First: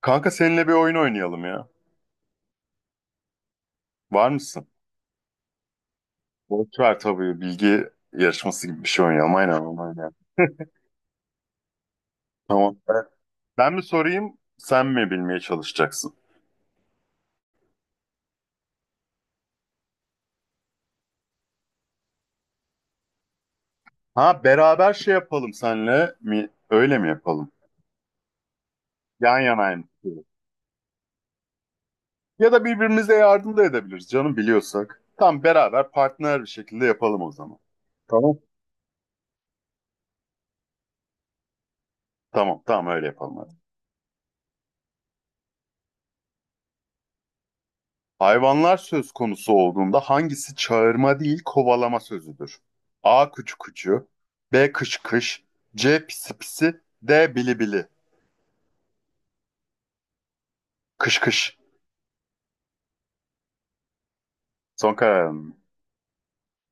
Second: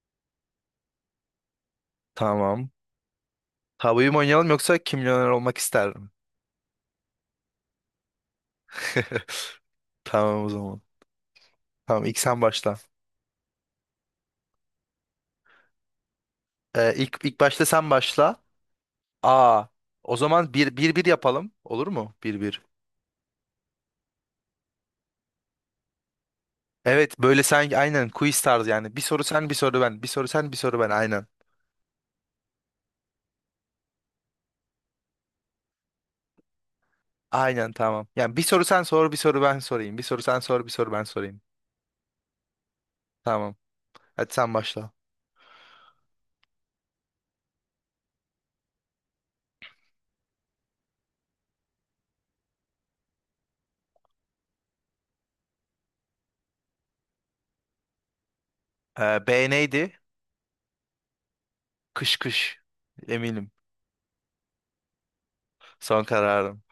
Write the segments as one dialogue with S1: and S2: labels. S1: Kanka seninle bir oyun oynayalım ya.
S2: Tamam. Tabuyu mu
S1: Var
S2: oynayalım
S1: mısın?
S2: yoksa kim milyoner olmak ister?
S1: Boş ver tabii bilgi yarışması gibi bir şey oynayalım. Aynen aynen.
S2: Tamam, o zaman. Tamam, ilk sen başla.
S1: Tamam. Ben mi sorayım sen mi bilmeye çalışacaksın?
S2: İlk başta sen başla. Aa, o zaman bir, bir yapalım. Olur mu? Bir, bir.
S1: Ha beraber şey yapalım senle mi? Öyle mi
S2: Evet, böyle
S1: yapalım?
S2: sanki, aynen, quiz tarzı yani. Bir soru
S1: Yan
S2: sen, bir soru
S1: yanayım.
S2: ben. Bir soru sen, bir soru ben, aynen.
S1: Ya da birbirimize yardım da edebiliriz canım biliyorsak. Tam beraber partner bir şekilde yapalım o zaman.
S2: Aynen, tamam. Yani
S1: Tamam.
S2: bir soru sen sor, bir soru ben sorayım. Bir soru sen sor, bir soru ben sorayım.
S1: Tamam tamam öyle
S2: Tamam.
S1: yapalım.
S2: Hadi sen başla.
S1: Hayvanlar söz konusu olduğunda hangisi çağırma değil kovalama sözüdür? A. Kuçu kuçu B. Kış kış C. Pisi pisi D. Bili bili.
S2: B neydi?
S1: Kış kış.
S2: Kış kış. Eminim.
S1: Son kararın mı?
S2: Son kararım.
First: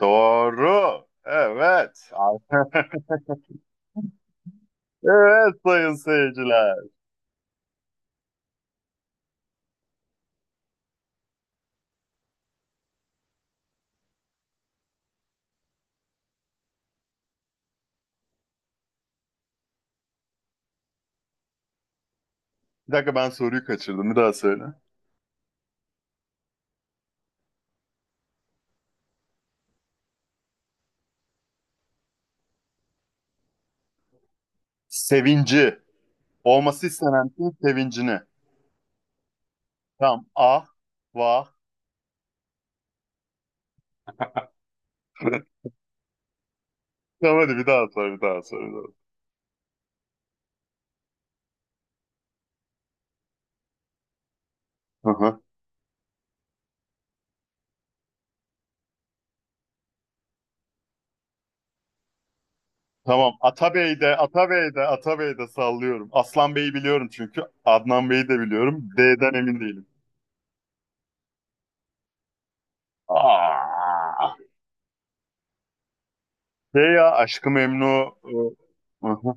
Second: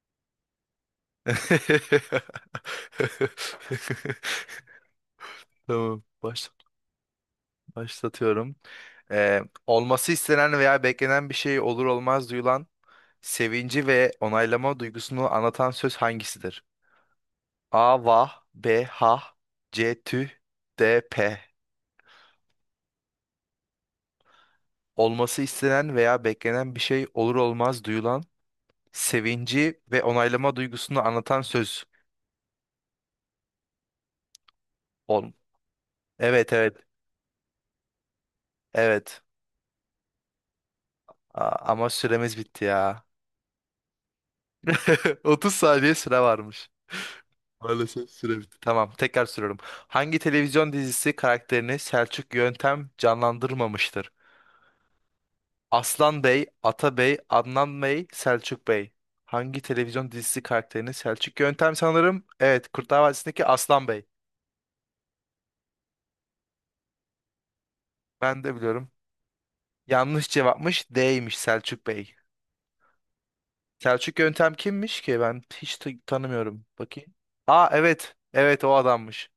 S1: Doğru. Evet. Evet sayın
S2: Tamam.
S1: seyirciler.
S2: Başlatıyorum. Ee, olması istenen veya beklenen bir şey olur olmaz duyulan sevinci ve onaylama duygusunu anlatan söz hangisidir? A. Vah. B. Ha. C. Tüh. D. P.
S1: Bir dakika ben soruyu kaçırdım. Bir daha söyle.
S2: Olması istenen veya beklenen bir şey olur olmaz duyulan sevinci ve onaylama duygusunu anlatan söz. Ol.
S1: Sevinci.
S2: Evet, evet,
S1: Olması istenen şeyin sevincini.
S2: evet.
S1: Tamam. A.
S2: Aa,
S1: Va.
S2: ama süremiz bitti ya. 30 saniye süre varmış.
S1: Tamam hadi bir daha
S2: Maalesef
S1: sor. Bir
S2: süre
S1: daha
S2: bitti.
S1: sor. Bir daha.
S2: Tamam,
S1: sor.
S2: tekrar soruyorum. Hangi televizyon dizisi karakterini Selçuk Yöntem canlandırmamıştır?
S1: Hı hı.
S2: Aslan Bey, Atabey, Adnan Bey, Selçuk Bey. Hangi televizyon dizisi karakterini Selçuk Yöntem, sanırım? Evet, Kurtlar
S1: Tamam.
S2: Vadisi'ndeki Aslan Bey.
S1: Atabey'de, Atabey'de, Atabey'de sallıyorum. Aslan Bey'i biliyorum çünkü. Adnan Bey'i de
S2: Ben de
S1: biliyorum.
S2: biliyorum.
S1: D'den emin değilim.
S2: Yanlış cevapmış, D'ymiş, Selçuk Bey. Selçuk
S1: Aa.
S2: Yöntem kimmiş ki? Ben hiç tanımıyorum.
S1: Şey ya
S2: Bakayım.
S1: Aşkı
S2: Aa,
S1: Memnu.
S2: evet, evet, o
S1: Hı
S2: adammış.
S1: hı.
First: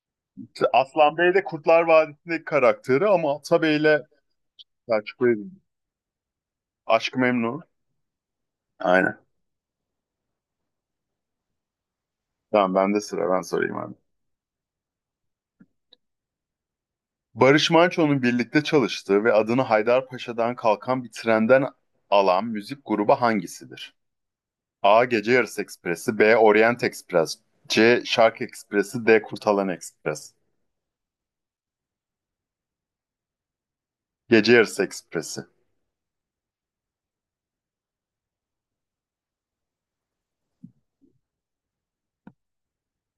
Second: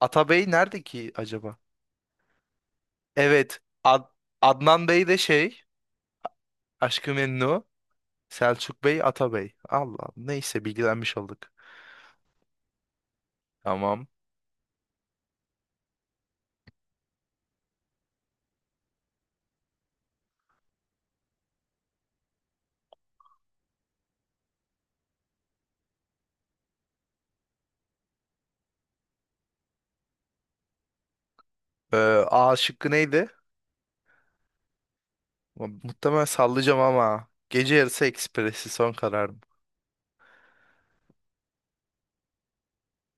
S2: Atabey nerede ki
S1: Aslan Bey de
S2: acaba?
S1: Kurtlar Vadisi'ndeki karakteri ama
S2: Evet.
S1: Atabey'le
S2: Adnan Bey de
S1: Selçuklu'ydum.
S2: şey. Aşk-ı
S1: Aşkı Memnu.
S2: Memnu. Selçuk Bey,
S1: Aynen.
S2: Ata Bey. Allah. Neyse, bilgilenmiş olduk.
S1: Tamam bende sıra ben sorayım abi.
S2: Tamam.
S1: Barış Manço'nun birlikte çalıştığı ve adını Haydarpaşa'dan kalkan bir trenden alan müzik grubu hangisidir? A. Gece Yarısı Ekspresi B. Orient Ekspres C. Şark Ekspresi D. Kurtalan Ekspres.
S2: Ee, A şıkkı neydi?
S1: Gece Yarısı Ekspresi.
S2: Muhtemelen sallayacağım ama. Gece yarısı ekspresi son kararım.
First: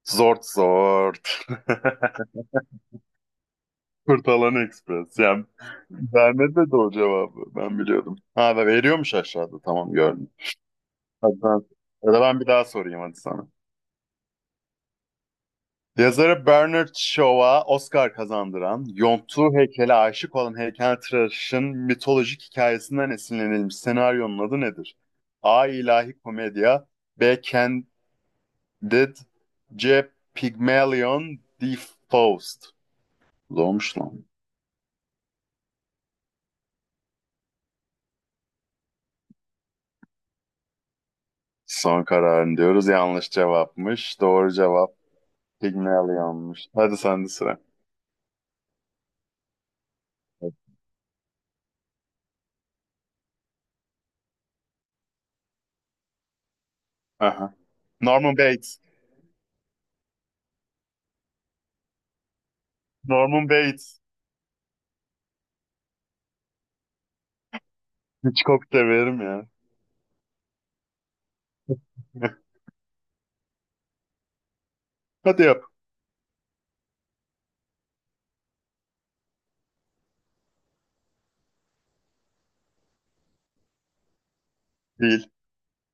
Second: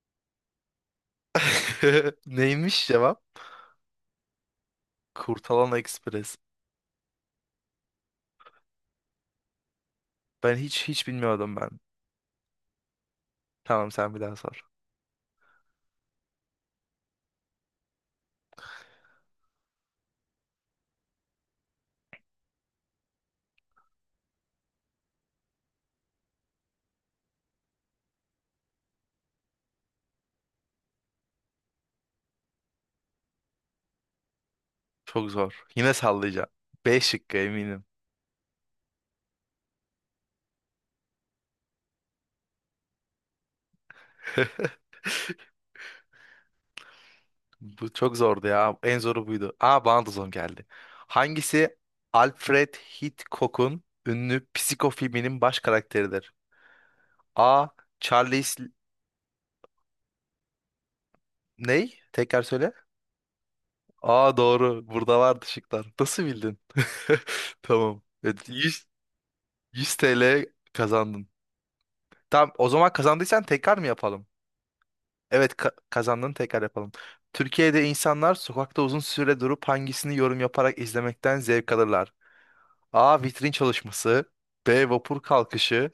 S1: Zort zort.
S2: Neymiş cevap?
S1: Kurtalan Ekspres. Yani
S2: Kurtalan Ekspres.
S1: vermedi de o cevabı. Ben biliyordum. Ha da veriyormuş aşağıda. Tamam gördüm.
S2: Ben hiç
S1: Hadi
S2: bilmiyordum
S1: ben,
S2: ben.
S1: Ya da ben bir daha sorayım hadi sana.
S2: Tamam, sen bir daha sor.
S1: Yazarı Bernard Shaw'a Oscar kazandıran, yonttuğu heykele aşık olan heykeltıraşın mitolojik hikayesinden esinlenilmiş senaryonun adı nedir? A. İlahi Komedya B. Candid C. Pygmalion D. Faust. Zormuş lan.
S2: Çok zor. Yine sallayacağım. B şıkkı eminim.
S1: Son kararın diyoruz. Yanlış cevapmış. Doğru cevap Pygmalion'muş. Hadi sende sıra.
S2: Bu çok zordu ya. En zoru buydu. Aa, bana da zor geldi. Hangisi Alfred Hitchcock'un ünlü Psiko filminin baş karakteridir?
S1: Aha.
S2: A.
S1: Norman
S2: Charles
S1: Bates.
S2: ney? Tekrar söyle.
S1: Norman Bates.
S2: Aa, doğru. Burada vardı şıklar. Nasıl bildin? Tamam. Evet,
S1: Hitchcock
S2: 100,
S1: severim ya.
S2: 100 TL kazandın. Tamam, o zaman kazandıysan tekrar mı yapalım?
S1: Hadi
S2: Evet,
S1: yap.
S2: kazandın, tekrar yapalım. Türkiye'de insanlar sokakta uzun süre durup hangisini yorum yaparak izlemekten zevk alırlar? A. Vitrin çalışması. B. Vapur
S1: Değil.
S2: kalkışı.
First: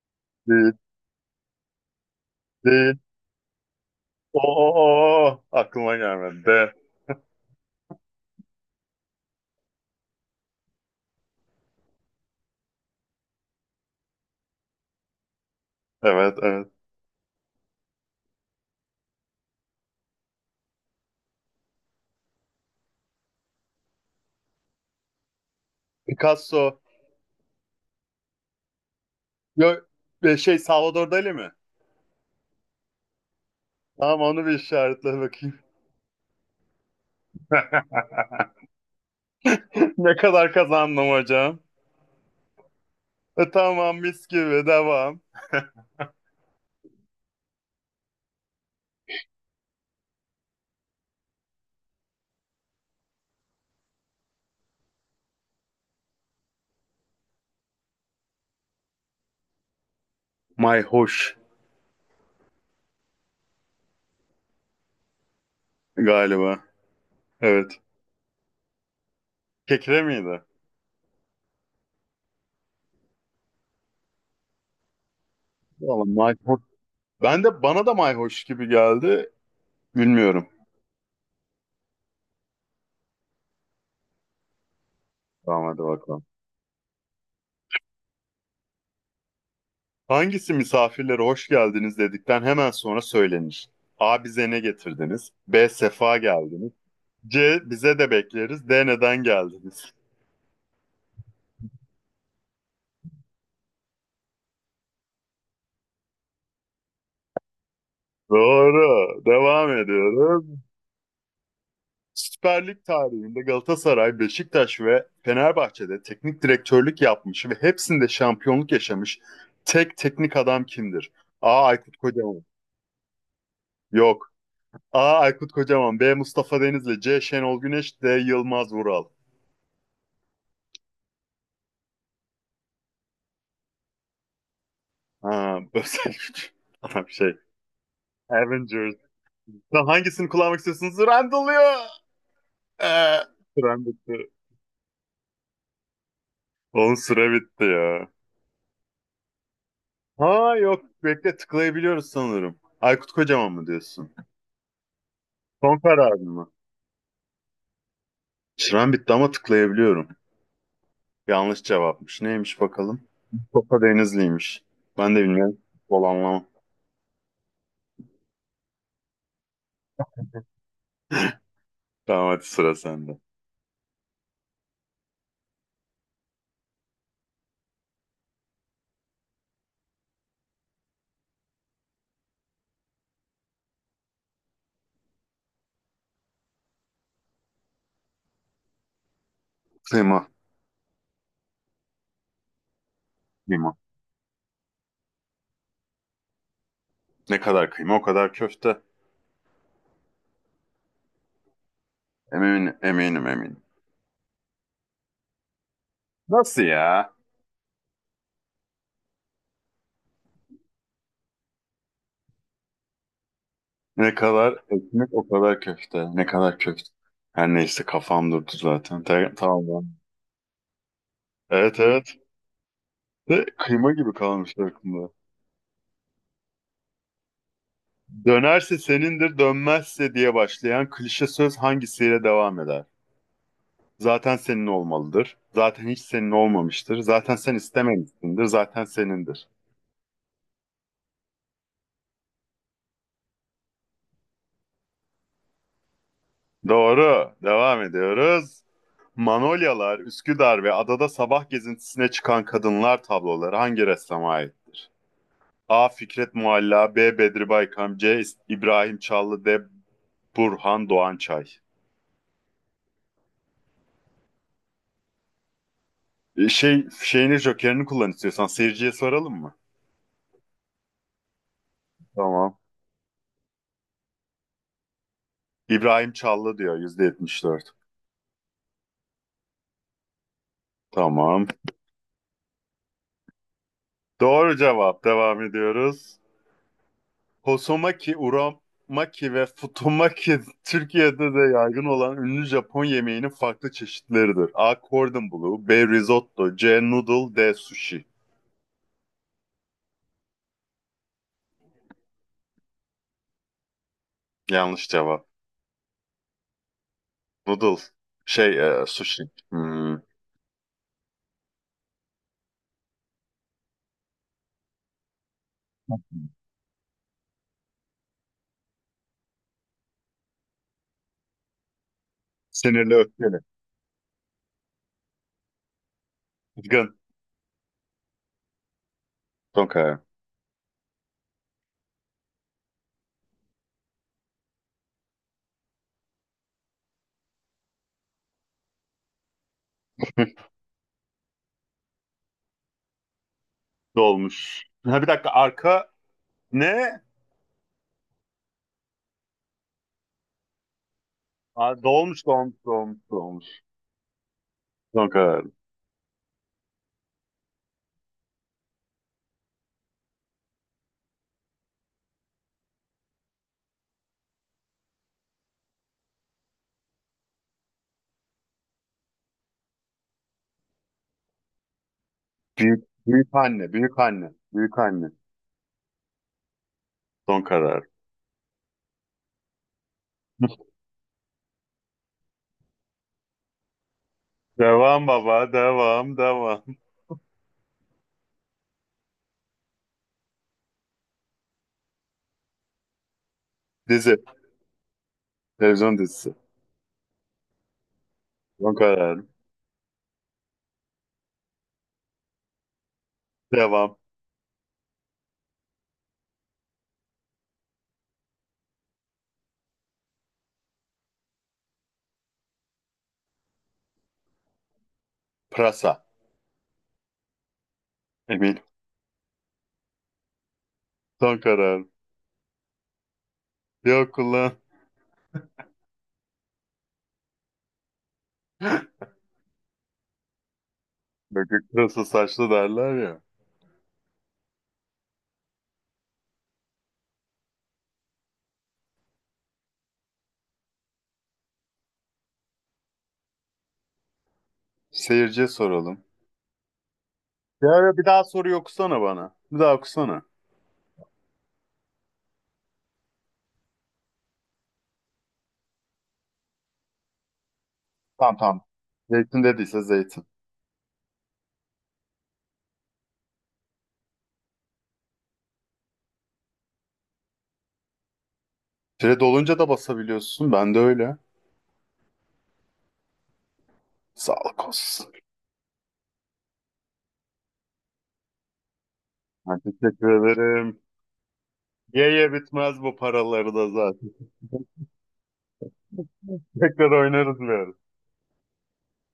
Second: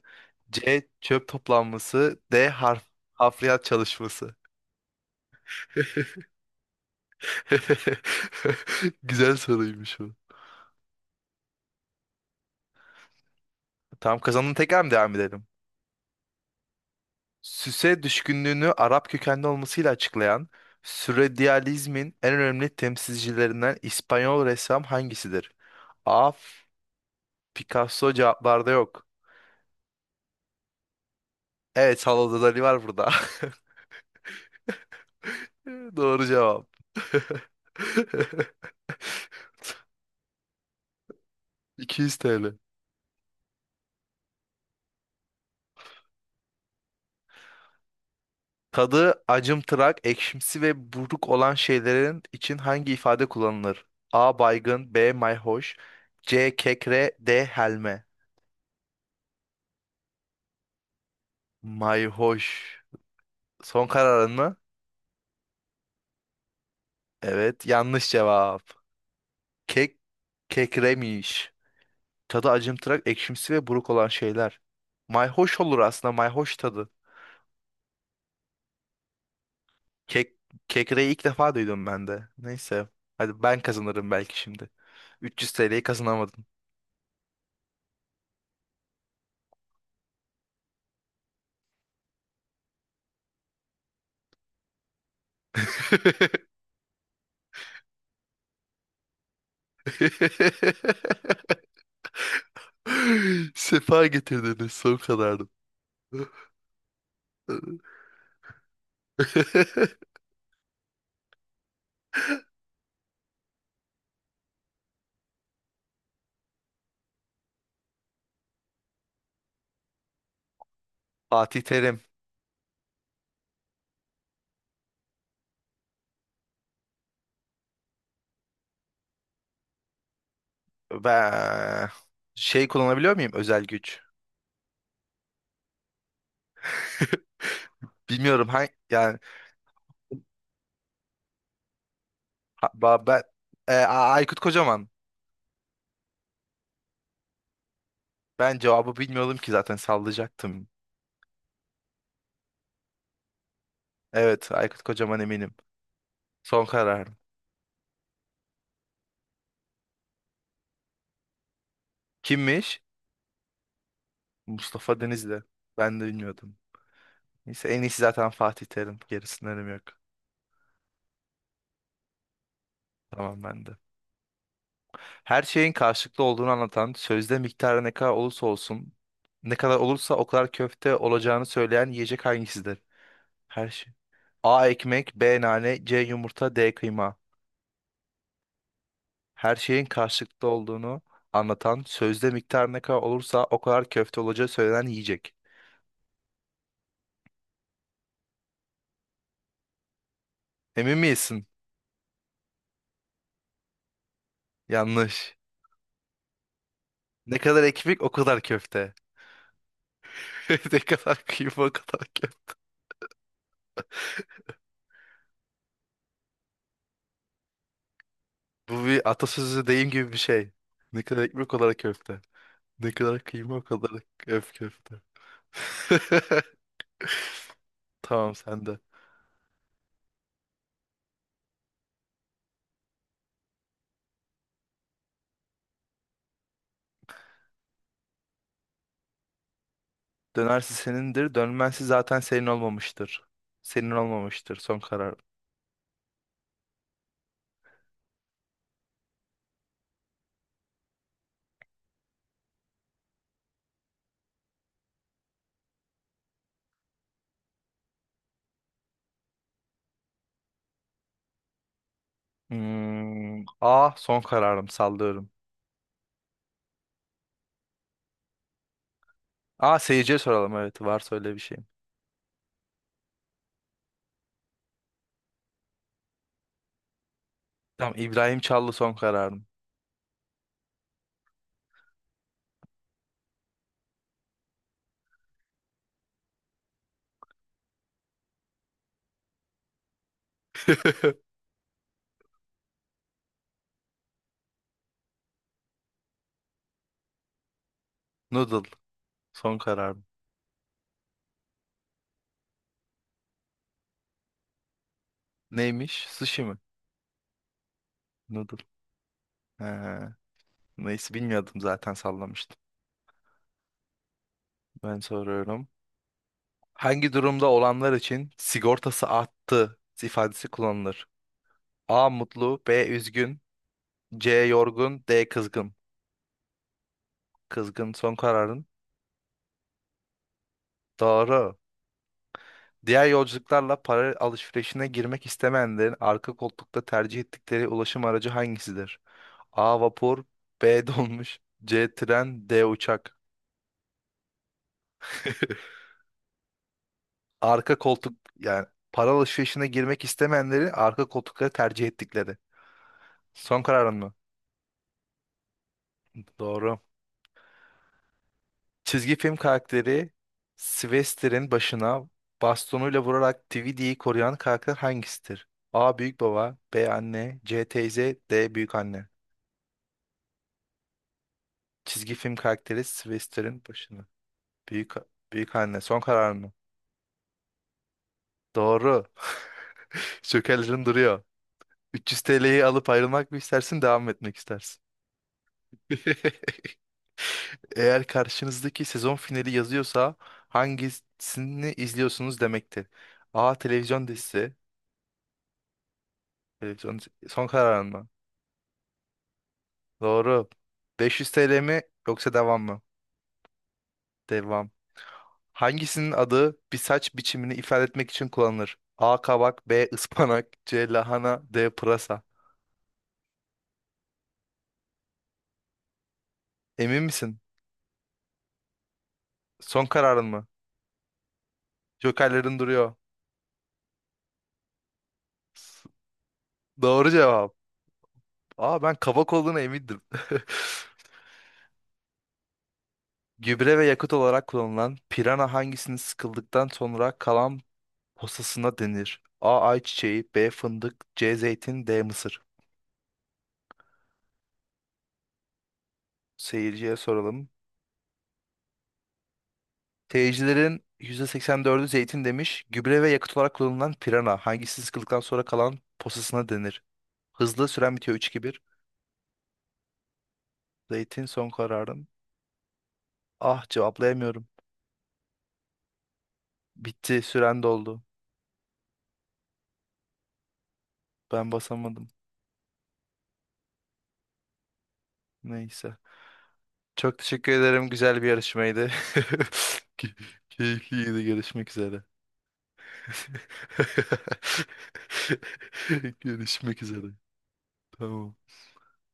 S1: Değil.
S2: C. Çöp toplanması. D.
S1: De
S2: Hafriyat çalışması.
S1: O, o, o. Aklıma gelmedi. De.
S2: Güzel soruymuş bu. Tamam, kazandın, tekrar mı devam edelim?
S1: Evet, evet.
S2: Süse düşkünlüğünü Arap kökenli olmasıyla açıklayan sürrealizmin en önemli temsilcilerinden İspanyol ressam hangisidir? A.
S1: Picasso.
S2: Picasso cevaplarda yok.
S1: Yok, şey Salvador Dali mi?
S2: Evet, Salvador Dali var burada.
S1: Tamam onu bir işaretle bakayım.
S2: Doğru cevap.
S1: Ne kadar kazandım hocam?
S2: 200 TL.
S1: E, tamam mis gibi devam.
S2: Tadı acımtırak, ekşimsi ve buruk olan şeylerin için hangi ifade kullanılır? A. Baygın. B. Mayhoş. C. Kekre. D. Helme.
S1: Mayhoş
S2: Mayhoş. Son kararın mı?
S1: galiba.
S2: Evet,
S1: Evet.
S2: yanlış cevap. Kek
S1: Kekre miydi?
S2: kekremiş. Tadı acımtırak, ekşimsi ve buruk olan şeyler. Mayhoş olur
S1: Vallahi
S2: aslında, mayhoş
S1: mayhoş.
S2: tadı.
S1: Ben de Bana da mayhoş gibi geldi.
S2: Kek
S1: Bilmiyorum.
S2: kekreyi ilk defa duydum ben de. Neyse. Hadi ben kazanırım belki şimdi. 300
S1: Tamam hadi
S2: TL'yi
S1: bakalım.
S2: kazanamadım.
S1: Hangisi misafirlere hoş geldiniz dedikten hemen sonra söylenir? A. Bize ne getirdiniz? B. Sefa geldiniz. C. Bize de bekleriz. D. Neden geldiniz?
S2: Sefa getirdiniz son kadardı.
S1: Doğru. Devam ediyoruz. Süper Lig tarihinde Galatasaray, Beşiktaş ve Fenerbahçe'de teknik direktörlük yapmış ve hepsinde şampiyonluk yaşamış tek teknik adam kimdir?
S2: Fatih
S1: A. Aykut
S2: Terim.
S1: Kocaman. Yok. A. Aykut Kocaman. B. Mustafa Denizli. C. Şenol Güneş. D. Yılmaz Vural.
S2: Ben şey kullanabiliyor muyum, özel güç?
S1: Ha, özel güç. Tamam şey.
S2: Bilmiyorum, ha,
S1: Avengers.
S2: yani,
S1: Lan hangisini kullanmak istiyorsunuz? Randall'ıyor. Ee,
S2: ben,
S1: Süren bitti.
S2: Aykut Kocaman.
S1: Onun süre bitti ya.
S2: Ben cevabı bilmiyordum ki, zaten
S1: Ha
S2: sallayacaktım.
S1: yok. Bekle tıklayabiliyoruz sanırım. Aykut Kocaman mı diyorsun?
S2: Evet, Aykut Kocaman, eminim.
S1: Son kararın mı?
S2: Son kararım.
S1: Süren bitti ama tıklayabiliyorum. Yanlış cevapmış. Neymiş
S2: Kimmiş?
S1: bakalım? Mustafa Denizli'ymiş.
S2: Mustafa
S1: Ben de
S2: Denizli.
S1: bilmiyorum.
S2: Ben
S1: Bol
S2: de
S1: anlamam.
S2: bilmiyordum. Neyse, en iyisi zaten Fatih Terim. Gerisinden önemi yok.
S1: Tamam hadi sıra sende.
S2: Tamam, ben de. Her şeyin karşılıklı olduğunu anlatan, sözde miktarı ne kadar olursa olsun, ne kadar olursa o kadar köfte olacağını söyleyen yiyecek hangisidir? Her şey. A ekmek, B nane, C yumurta, D kıyma. Her şeyin
S1: Kıyma.
S2: karşılıklı olduğunu anlatan, sözde miktarı ne kadar olursa o
S1: Kıyma.
S2: kadar köfte olacağı söylenen yiyecek.
S1: Ne kadar kıyma o kadar köfte.
S2: Emin misin?
S1: Eminim, eminim, eminim.
S2: Yanlış.
S1: Nasıl ya?
S2: Ne kadar ekmek o kadar köfte. Ne kadar kıyma o kadar köfte.
S1: Ne kadar ekmek o kadar köfte. Ne kadar köfte. Her neyse kafam durdu
S2: Bu
S1: zaten.
S2: bir atasözü,
S1: Tamam.
S2: deyim
S1: Lan.
S2: gibi bir şey. Ne kadar ekmek o kadar
S1: Evet evet.
S2: köfte. Ne kadar
S1: De
S2: kıyma o kadar
S1: kıyma gibi
S2: öf
S1: kalmış
S2: köfte.
S1: aklımda.
S2: Tamam, sen de.
S1: Dönerse senindir, dönmezse diye başlayan klişe söz hangisiyle devam eder? Zaten senin olmalıdır. Zaten hiç senin olmamıştır. Zaten sen istememişsindir. Zaten senindir.
S2: Dönersi senindir, dönmezsi zaten senin olmamıştır. Senin olmamıştır son karar.
S1: Doğru. Devam ediyoruz. Manolyalar, Üsküdar ve adada sabah gezintisine çıkan kadınlar tabloları hangi ressama ait? A. Fikret Mualla B. Bedri Baykam C. İbrahim Çallı D. Burhan Doğançay.
S2: Hmm, A son kararım, sallıyorum.
S1: E, Şey şeyini Joker'ini kullan istiyorsan seyirciye soralım mı?
S2: A, seyirciye soralım, evet, var, söyle bir şeyim.
S1: Tamam. İbrahim Çallı diyor %74.
S2: Tamam, İbrahim Çallı son kararım.
S1: Tamam. Doğru cevap. Devam ediyoruz. Hosomaki, uramaki ve futomaki Türkiye'de de yaygın olan ünlü Japon yemeğinin farklı çeşitleridir. A. Cordon Bleu B. Risotto C. Noodle D. Sushi.
S2: Noodle son kararım.
S1: Yanlış cevap.
S2: Neymiş? Sushi mi?
S1: Noodle.
S2: Noodle.
S1: Sushi. Hmm.
S2: He, neyse, bilmiyordum, zaten sallamıştım. Ben soruyorum. Hangi durumda olanlar için sigortası arttı ifadesi kullanılır? A mutlu, B
S1: Sinirli öfkeli.
S2: üzgün, C. Yorgun. D. Kızgın.
S1: Kızgın.
S2: Kızgın son kararın.
S1: Okay.
S2: Doğru. Diğer yolculuklarla para alışverişine girmek istemeyenlerin arka koltukta tercih ettikleri ulaşım aracı hangisidir? A. Vapur. B. Dolmuş. C. Tren. D. Uçak.
S1: Dolmuş. Ha, bir dakika arka ne?
S2: Arka koltuk, yani para alışverişine girmek istemeyenleri arka koltukları
S1: Aa,
S2: tercih
S1: dolmuş
S2: ettikleri.
S1: dolmuş dolmuş dolmuş.
S2: Son kararın mı?
S1: Son karar.
S2: Doğru. Çizgi film karakteri Sylvester'in başına bastonuyla vurarak DVD'yi koruyan karakter hangisidir? A. Büyük baba. B. Anne. C. Teyze. D. Büyük anne. Çizgi film karakteri
S1: Büyük
S2: Sylvester'in
S1: anne, büyük
S2: başına.
S1: anne, büyük
S2: Büyük,
S1: anne.
S2: büyük anne son karar mı?
S1: Son karar.
S2: Doğru. Şökerlerin duruyor. 300 TL'yi alıp ayrılmak mı istersin, devam mı etmek istersin?
S1: Devam baba, devam, devam.
S2: Eğer karşınızdaki sezon finali yazıyorsa hangisini izliyorsunuz demektir. A. Televizyon
S1: Dizi,
S2: dizisi.
S1: televizyon dizisi.
S2: Televizyon son kararın mı?
S1: Son karar.
S2: Doğru. 500 TL mi, yoksa devam mı?
S1: Devam.
S2: Devam. Hangisinin adı bir saç biçimini ifade etmek için kullanılır? A. Kabak. B. ıspanak. C. Lahana. D. Pırasa.
S1: Prasa.
S2: Emin misin?
S1: Emin.
S2: Son kararın mı?
S1: Son karar.
S2: Jokerlerin duruyor.
S1: Yok ulan.
S2: S- Doğru cevap. Aa, ben kabak olduğuna emindim.
S1: Böcek pırasa saçlı derler ya.
S2: Gübre ve yakıt olarak kullanılan pirana hangisinin sıkıldıktan sonra kalan posasına denir? A. Ayçiçeği. B. Fındık. C. Zeytin. D. Mısır.
S1: Seyirciye soralım.
S2: Seyirciye soralım.
S1: Ya bir daha soruyu okusana bana. Bir daha okusana.
S2: Teyicilerin %84'ü zeytin demiş. Gübre ve yakıt olarak kullanılan pirana. Hangisi sıkıldıktan sonra kalan posasına denir? Hızlı süren bitiyor
S1: Tamam
S2: 3-2-1.
S1: tamam. Zeytin dediyse zeytin.
S2: Zeytin son kararım. Ah, cevaplayamıyorum. Bitti, süren doldu.
S1: Pire dolunca da basabiliyorsun. Ben de öyle.
S2: Ben basamadım.
S1: Sağlık olsun.
S2: Neyse. Çok teşekkür ederim. Güzel bir yarışmaydı.
S1: Ben teşekkür
S2: Key-
S1: ederim.
S2: Keyifliydi. Görüşmek üzere.
S1: Ye ye bitmez bu paraları da zaten.
S2: Görüşmek
S1: Tekrar
S2: üzere.
S1: oynarız biraz.
S2: Tamam.